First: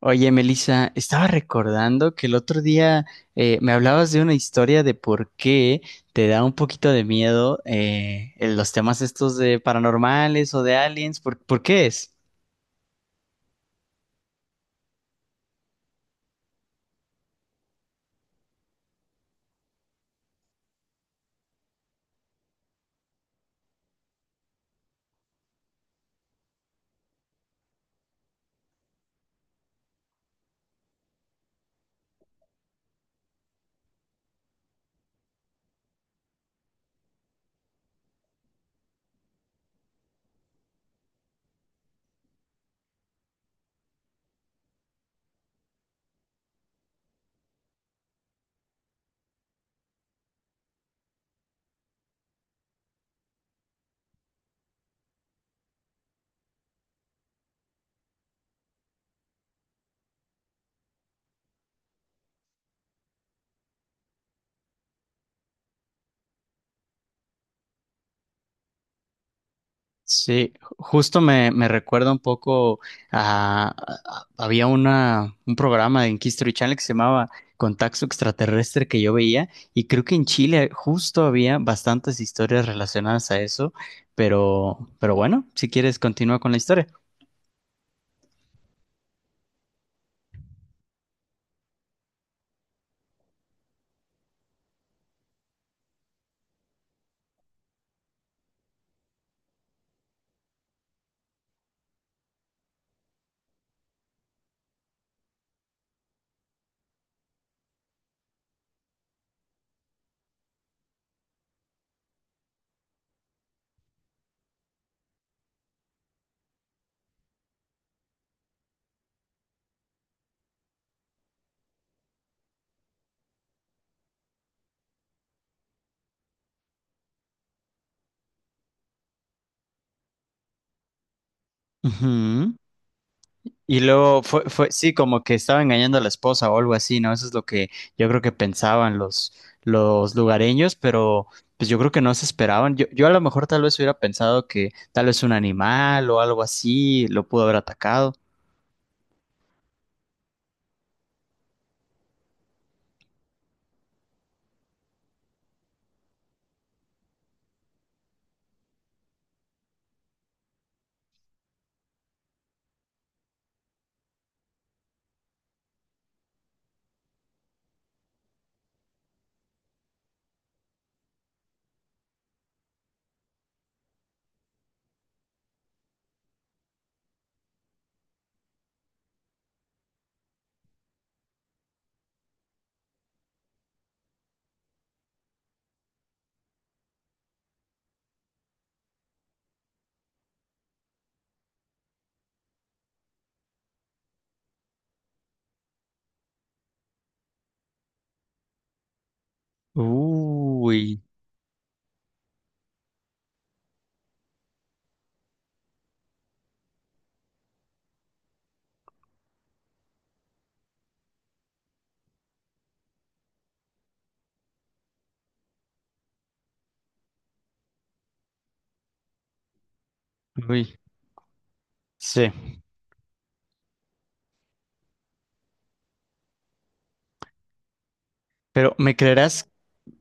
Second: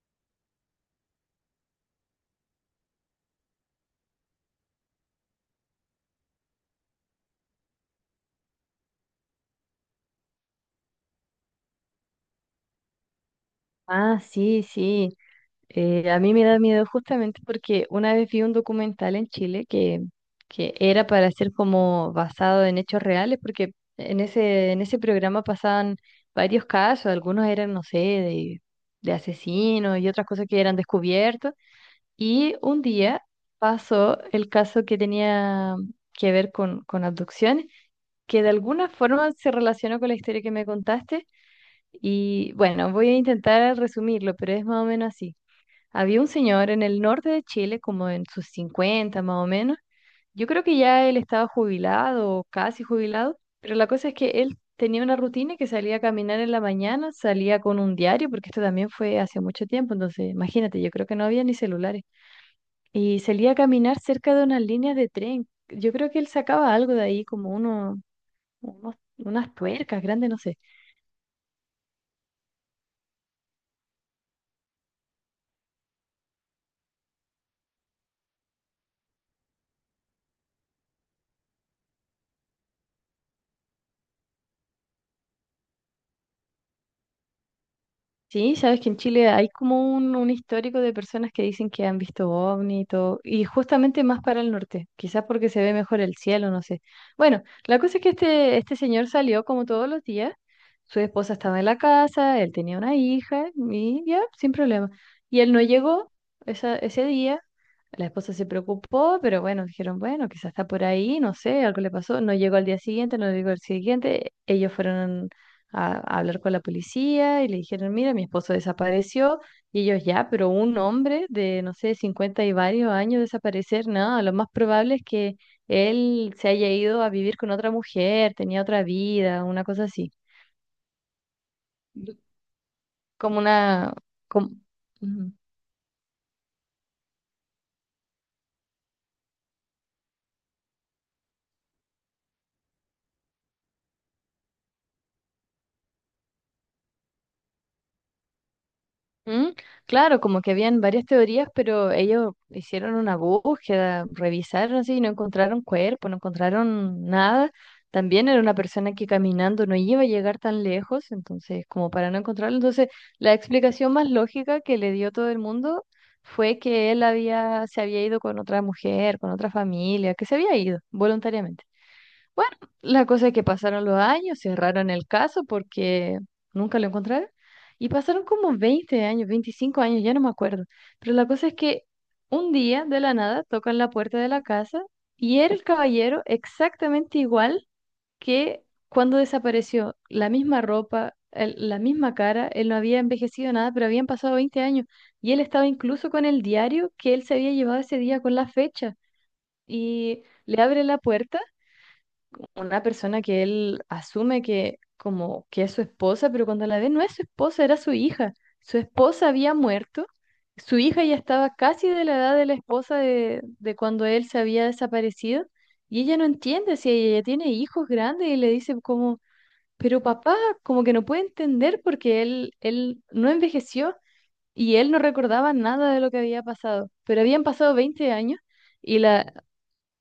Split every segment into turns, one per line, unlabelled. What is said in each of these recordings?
Oye, Melissa, estaba recordando que el otro día me hablabas de una historia de por qué te da un poquito de miedo en los temas estos de paranormales o de aliens. ¿Por qué es?
Ah, sí, sí. A mí me da miedo justamente porque una vez vi un documental en Chile que era para ser como basado en hechos reales, porque en en ese programa pasaban varios casos, algunos eran, no sé, de asesinos y otras cosas que eran descubiertos. Y un día pasó el caso que tenía que ver con abducciones, que de alguna forma se relacionó con la historia que me contaste y bueno, voy a intentar resumirlo, pero es más o menos así. Había un señor en el norte de Chile, como en sus 50 más o menos. Yo creo que ya él estaba jubilado o casi jubilado, pero la cosa es que él tenía una rutina que salía a caminar en la mañana, salía con un diario, porque esto también fue hace mucho tiempo, entonces imagínate, yo creo que no había ni celulares. Y salía a caminar cerca de unas líneas de tren. Yo creo que él sacaba algo de ahí, como uno, unas tuercas grandes, no
Sí,
sé.
justo me recuerda un poco a, había un programa en History Channel que se llamaba Contacto Extraterrestre que yo veía, y creo que en Chile justo había bastantes historias relacionadas a eso, pero bueno, si quieres continúa con la historia.
Sí, sabes que en Chile hay como un histórico de personas que dicen que han visto ovni y todo, y justamente más para el norte, quizás porque se ve mejor el cielo, no sé. Bueno, la cosa es que este señor salió como todos los días, su esposa estaba en la casa, él tenía una hija, y ya, sin problema. Y él no llegó ese día. La esposa se preocupó, pero bueno, dijeron, bueno, quizás está por ahí, no sé, algo le pasó. No llegó al día siguiente, no llegó al siguiente. Ellos fueron a hablar con la policía y le dijeron, mira, mi esposo desapareció. Y ellos ya, pero un hombre de, no sé, 50 y varios años desaparecer, no, lo más probable es que él se haya ido a vivir con otra mujer, tenía otra vida, una cosa así.
Ujú.
Como
Y
una...
luego
Como...
fue, sí, como
Ujú.
que estaba engañando a la esposa o algo así, ¿no? Eso es lo que yo creo que pensaban los lugareños, pero pues yo creo que no se esperaban. Yo a lo mejor tal vez hubiera pensado que tal vez un animal o algo así lo pudo haber atacado.
Mm, Claro, como que habían varias teorías, pero ellos hicieron una búsqueda, revisaron así y no encontraron cuerpo, no encontraron nada. También era una persona que caminando no iba a llegar tan lejos, entonces como para no encontrarlo. Entonces, la explicación más lógica que le dio todo el mundo fue que él se había ido con otra mujer, con otra familia, que se había ido voluntariamente. Bueno, la cosa es que pasaron los años, cerraron el caso porque nunca lo encontraron. Y pasaron como 20 años, 25 años, ya no me acuerdo. Pero la cosa es que un día, de la nada, tocan la puerta de la casa y era el caballero exactamente igual que cuando desapareció. La misma ropa, la misma cara, él no había envejecido nada, pero habían pasado 20 años. Y él estaba incluso con el diario que él se había llevado ese día con la fecha. Y le abre la
Uy,
puerta una persona que él asume que como que es su esposa, pero cuando la ve no es su esposa, era su hija. Su esposa había muerto, su hija ya estaba casi de la edad de la esposa de cuando él se había desaparecido y ella no entiende si ella ya tiene hijos grandes y le dice como, pero papá,
uy,
como que no puede entender porque
sí.
él no envejeció y él no recordaba nada de lo que había pasado, pero habían pasado 20 años
Pero ¿me
y la...
creerás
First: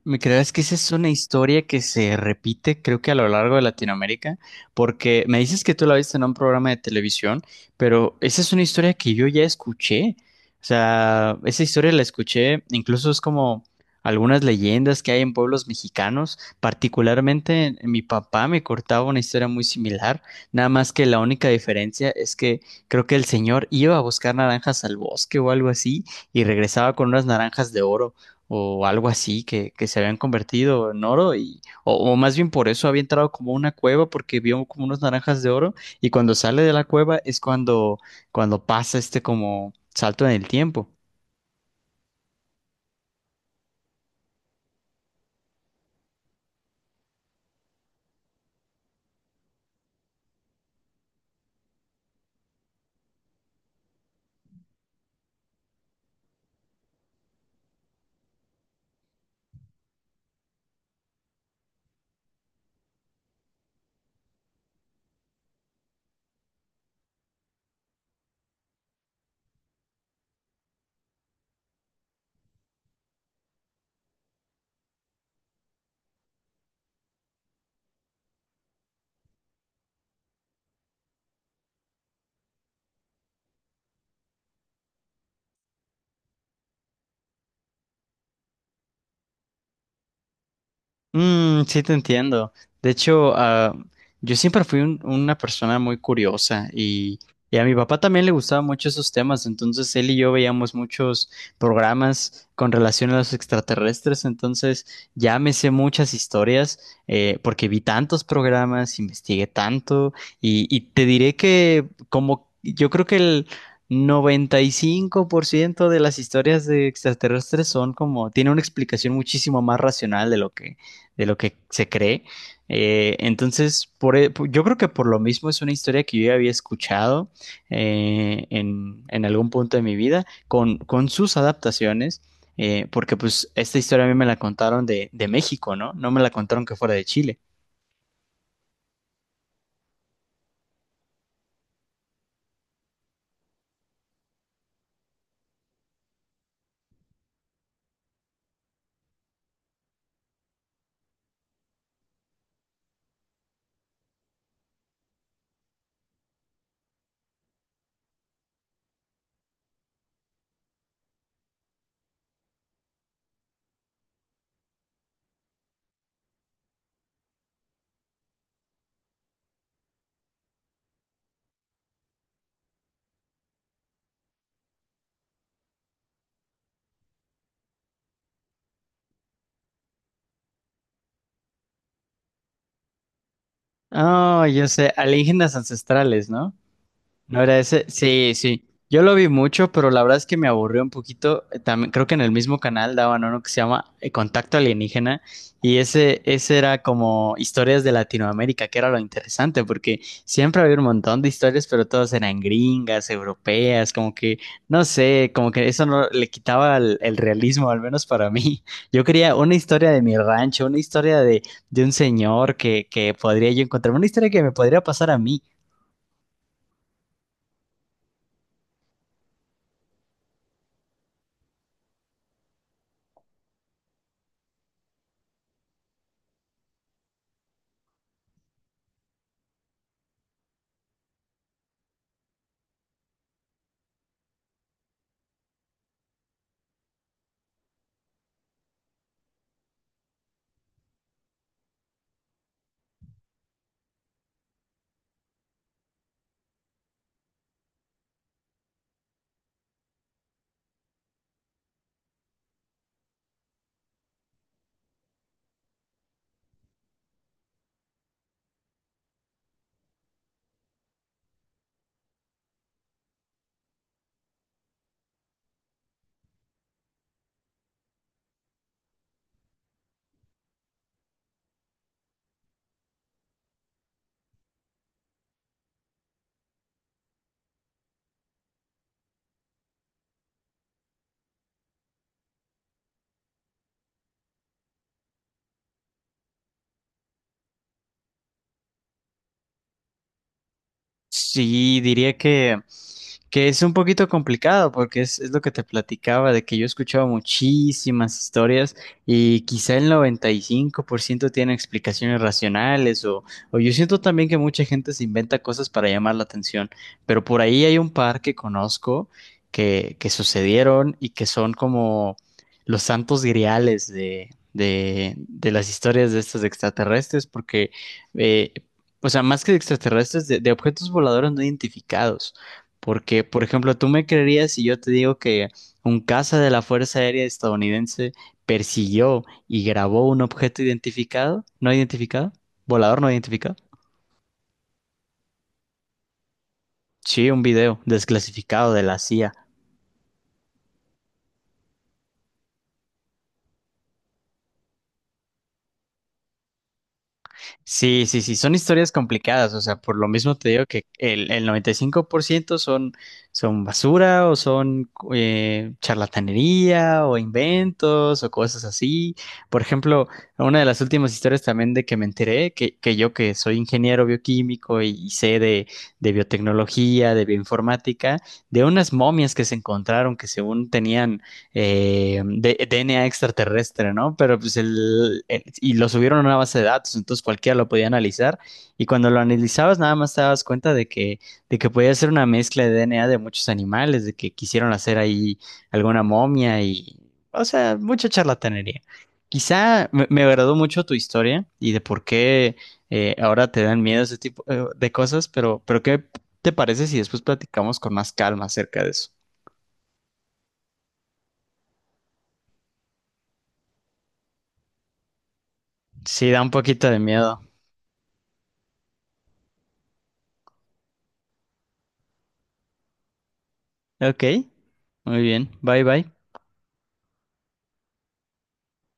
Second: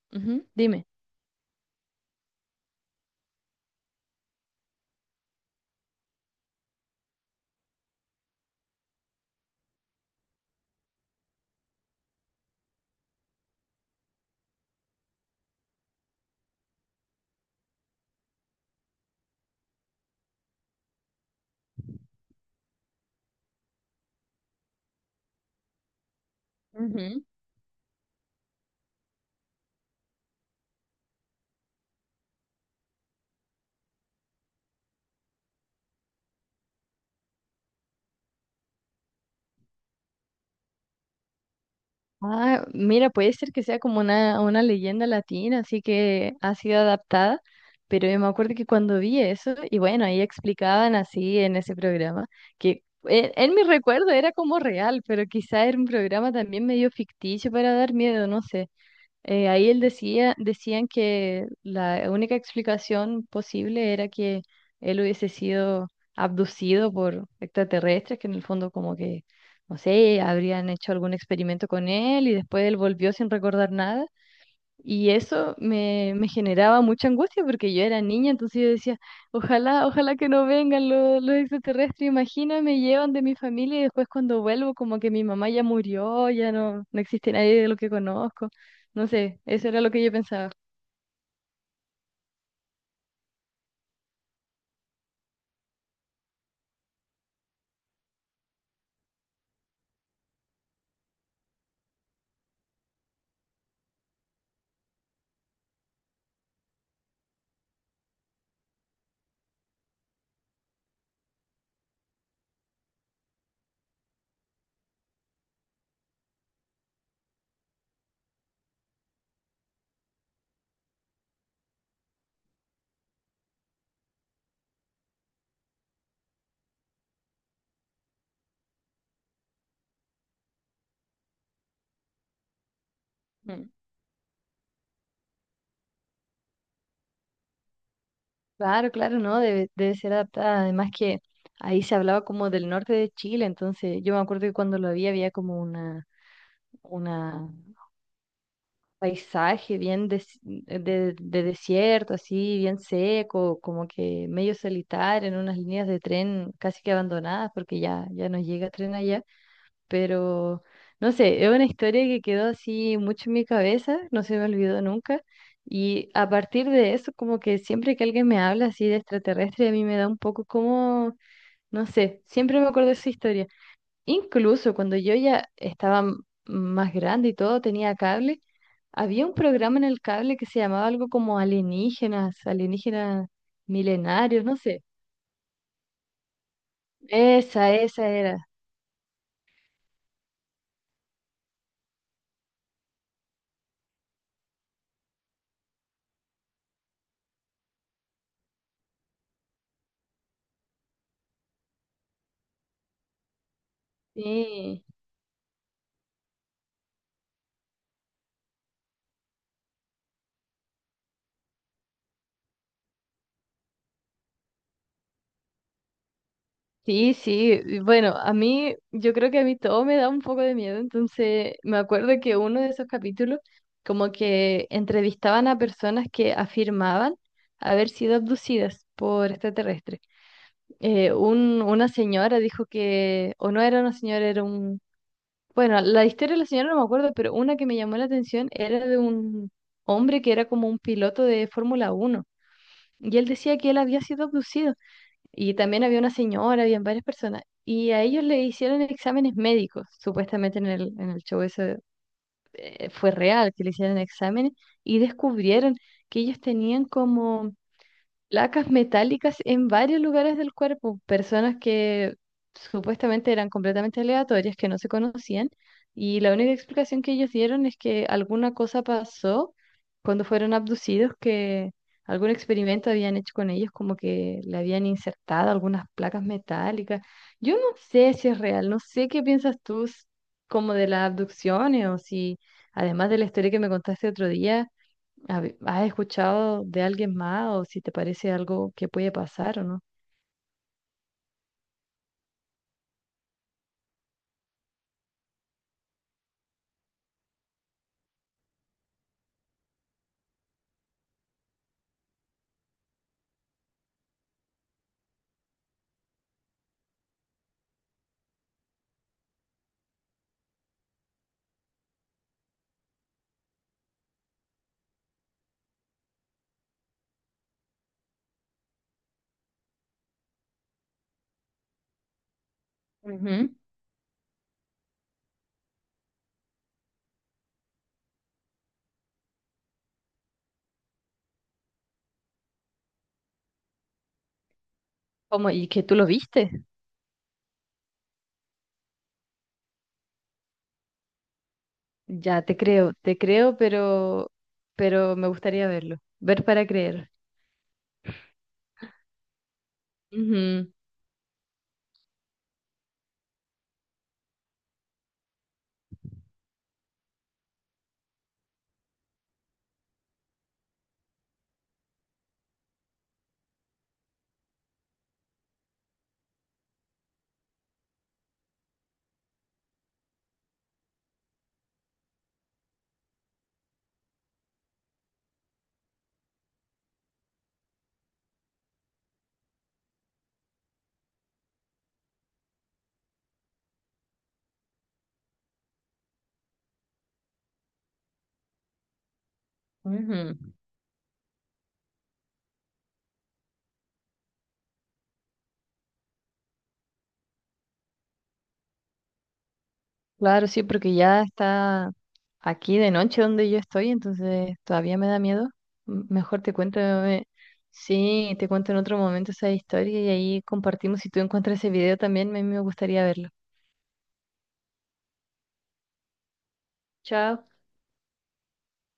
Me
Ujú,
creerás que esa
dime.
es una historia que se repite, creo que a lo largo de Latinoamérica, porque me dices que tú la viste en un programa de televisión, pero esa es una historia que yo ya escuché? O sea, esa historia la escuché, incluso es como algunas leyendas que hay en pueblos mexicanos. Particularmente, en mi papá me cortaba una historia muy similar, nada más que la única diferencia es que creo que el señor iba a buscar naranjas al bosque o algo así y regresaba con
Ujú.
unas naranjas de oro, o algo así que se habían convertido en oro, y o más bien por eso había entrado como a una cueva porque vio como unas naranjas de oro, y cuando sale de la cueva es cuando cuando pasa este como salto en el tiempo.
Ah, mira, puede ser que sea como una leyenda latina, así que ha sido adaptada, pero yo me acuerdo que cuando vi eso, y bueno, ahí explicaban así en ese programa, que en mi recuerdo era como real, pero quizá era un programa también medio ficticio para dar miedo, no sé. Ahí decían que la única explicación posible era que él hubiese sido abducido por extraterrestres, que en el fondo como que, no sé, habrían hecho algún experimento con él y después él volvió sin recordar nada y eso me generaba mucha angustia porque yo era niña, entonces yo decía, ojalá, ojalá que no vengan los extraterrestres, imagina, me llevan de mi familia y después cuando vuelvo como que mi mamá ya murió, ya no, no existe nadie de lo que conozco. No sé, eso era lo que yo pensaba.
Mm, sí, te entiendo. De hecho, yo siempre fui una persona muy curiosa y a mi papá también le gustaban mucho esos temas, entonces él y yo veíamos muchos programas con relación a los extraterrestres, entonces ya me sé muchas historias, porque vi tantos programas, investigué tanto, y te diré que como yo creo que el 95% de las historias de extraterrestres son como, tiene una explicación muchísimo más racional de lo que se cree. Entonces, yo creo que por lo mismo es una historia que yo ya había escuchado, en algún punto de mi vida con sus adaptaciones, porque pues
Mm.
esta historia a mí me la contaron de México, ¿no? No me la contaron que fuera de Chile.
Claro, claro, no, debe ser adaptada. Además que ahí se hablaba como del norte de Chile, entonces yo me acuerdo que cuando lo vi había como una paisaje bien de desierto, así bien seco, como que medio solitario, en unas líneas de tren casi que abandonadas porque ya, ya no llega tren allá, pero no sé, es una historia que quedó así mucho en mi cabeza, no se me olvidó nunca. Y a partir de eso, como que siempre que alguien me habla así de extraterrestre, a mí me da un poco como, no sé, siempre me acuerdo de esa historia. Incluso cuando yo ya estaba más grande y todo, tenía cable, había un programa en el cable que se llamaba algo como alienígenas, alienígenas milenarios,
Ah,
no
yo
sé.
sé, alienígenas ancestrales, ¿no? ¿No era
Esa,
ese?
esa
Sí,
era.
sí. Yo lo vi mucho, pero la verdad es que me aburrió un poquito. También creo que en el mismo canal daban uno que se llama Contacto Alienígena, y ese era como historias de Latinoamérica, que era lo interesante, porque siempre había un montón de historias, pero todas eran gringas, europeas, como que,
Sí,
no sé, como que eso no le quitaba el realismo, al menos para mí. Yo quería una historia de mi rancho, una historia de un señor que podría yo encontrar, una historia que me podría pasar a mí.
sí, sí. Bueno, a mí, yo creo que a mí todo me da un poco de miedo, entonces me acuerdo que uno de esos capítulos como que entrevistaban a personas que afirmaban haber sido abducidas por extraterrestres. Una señora dijo que, o no era una señora, era un... Bueno, la historia de la señora no me acuerdo, pero una que me llamó la atención era de un hombre que era como un piloto de Fórmula 1. Y él decía que él había sido abducido. Y también había una señora, habían varias personas. Y a ellos le hicieron exámenes médicos, supuestamente en en el show eso fue real, que le hicieron exámenes y descubrieron que ellos tenían como placas metálicas en varios lugares del cuerpo, personas que supuestamente eran completamente aleatorias, que no se conocían, y la única explicación que ellos dieron es que alguna cosa pasó cuando fueron abducidos, que algún experimento habían hecho con ellos, como que le habían insertado algunas placas metálicas. Yo no sé si es real, no sé qué piensas tú como de las abducciones o si, además de la historia que me contaste otro día, ¿Has escuchado de alguien más o si te parece algo que puede pasar o no?
Sí, diría que es un poquito complicado porque es lo que te platicaba, de que yo he escuchado muchísimas historias, y quizá el 95% tiene explicaciones racionales, o yo siento también que mucha gente se inventa cosas para llamar la atención, pero por ahí hay un par que conozco que sucedieron y que son como los santos griales de, de las historias de estos extraterrestres porque... eh, o sea, más que de extraterrestres, de objetos voladores no identificados. Porque, por
Ujú.
ejemplo, tú me creerías si yo te digo que un caza de la Fuerza Aérea estadounidense persiguió y grabó un objeto identificado, no identificado, volador no identificado.
¿Cómo? ¿Y que tú lo viste?
Sí, un video desclasificado de la CIA.
Ya, te creo, pero me gustaría verlo. Ver para creer.
Sí, sí, sí, son historias complicadas, o sea, por lo mismo te digo
Ujú.
que el 95% son, son basura, o son charlatanería o inventos o cosas así. Por ejemplo, una de las últimas historias también de que me enteré, que yo que soy ingeniero bioquímico y sé de biotecnología, de bioinformática, de unas momias que se encontraron que según tenían DNA extraterrestre, ¿no? Pero pues y lo subieron a una base de datos, entonces cualquiera lo podía analizar, y cuando lo analizabas nada más te dabas cuenta de que podía ser una mezcla de DNA de muchos animales, de que quisieron hacer ahí alguna momia y, o sea, mucha charlatanería. Quizá me
Ujú.
agradó mucho tu historia y de por qué ahora te dan miedo ese tipo de cosas, pero ¿qué te parece si después platicamos con más calma acerca de eso?
Claro, sí, porque ya está aquí de noche donde yo estoy, entonces todavía me da miedo.
Sí, da
Mejor
un
te cuento,
poquito de miedo.
sí, te cuento en otro momento esa historia y ahí compartimos. Si tú encuentras ese video también, a mí me gustaría verlo.
Ok, muy bien. Bye bye.
Chao.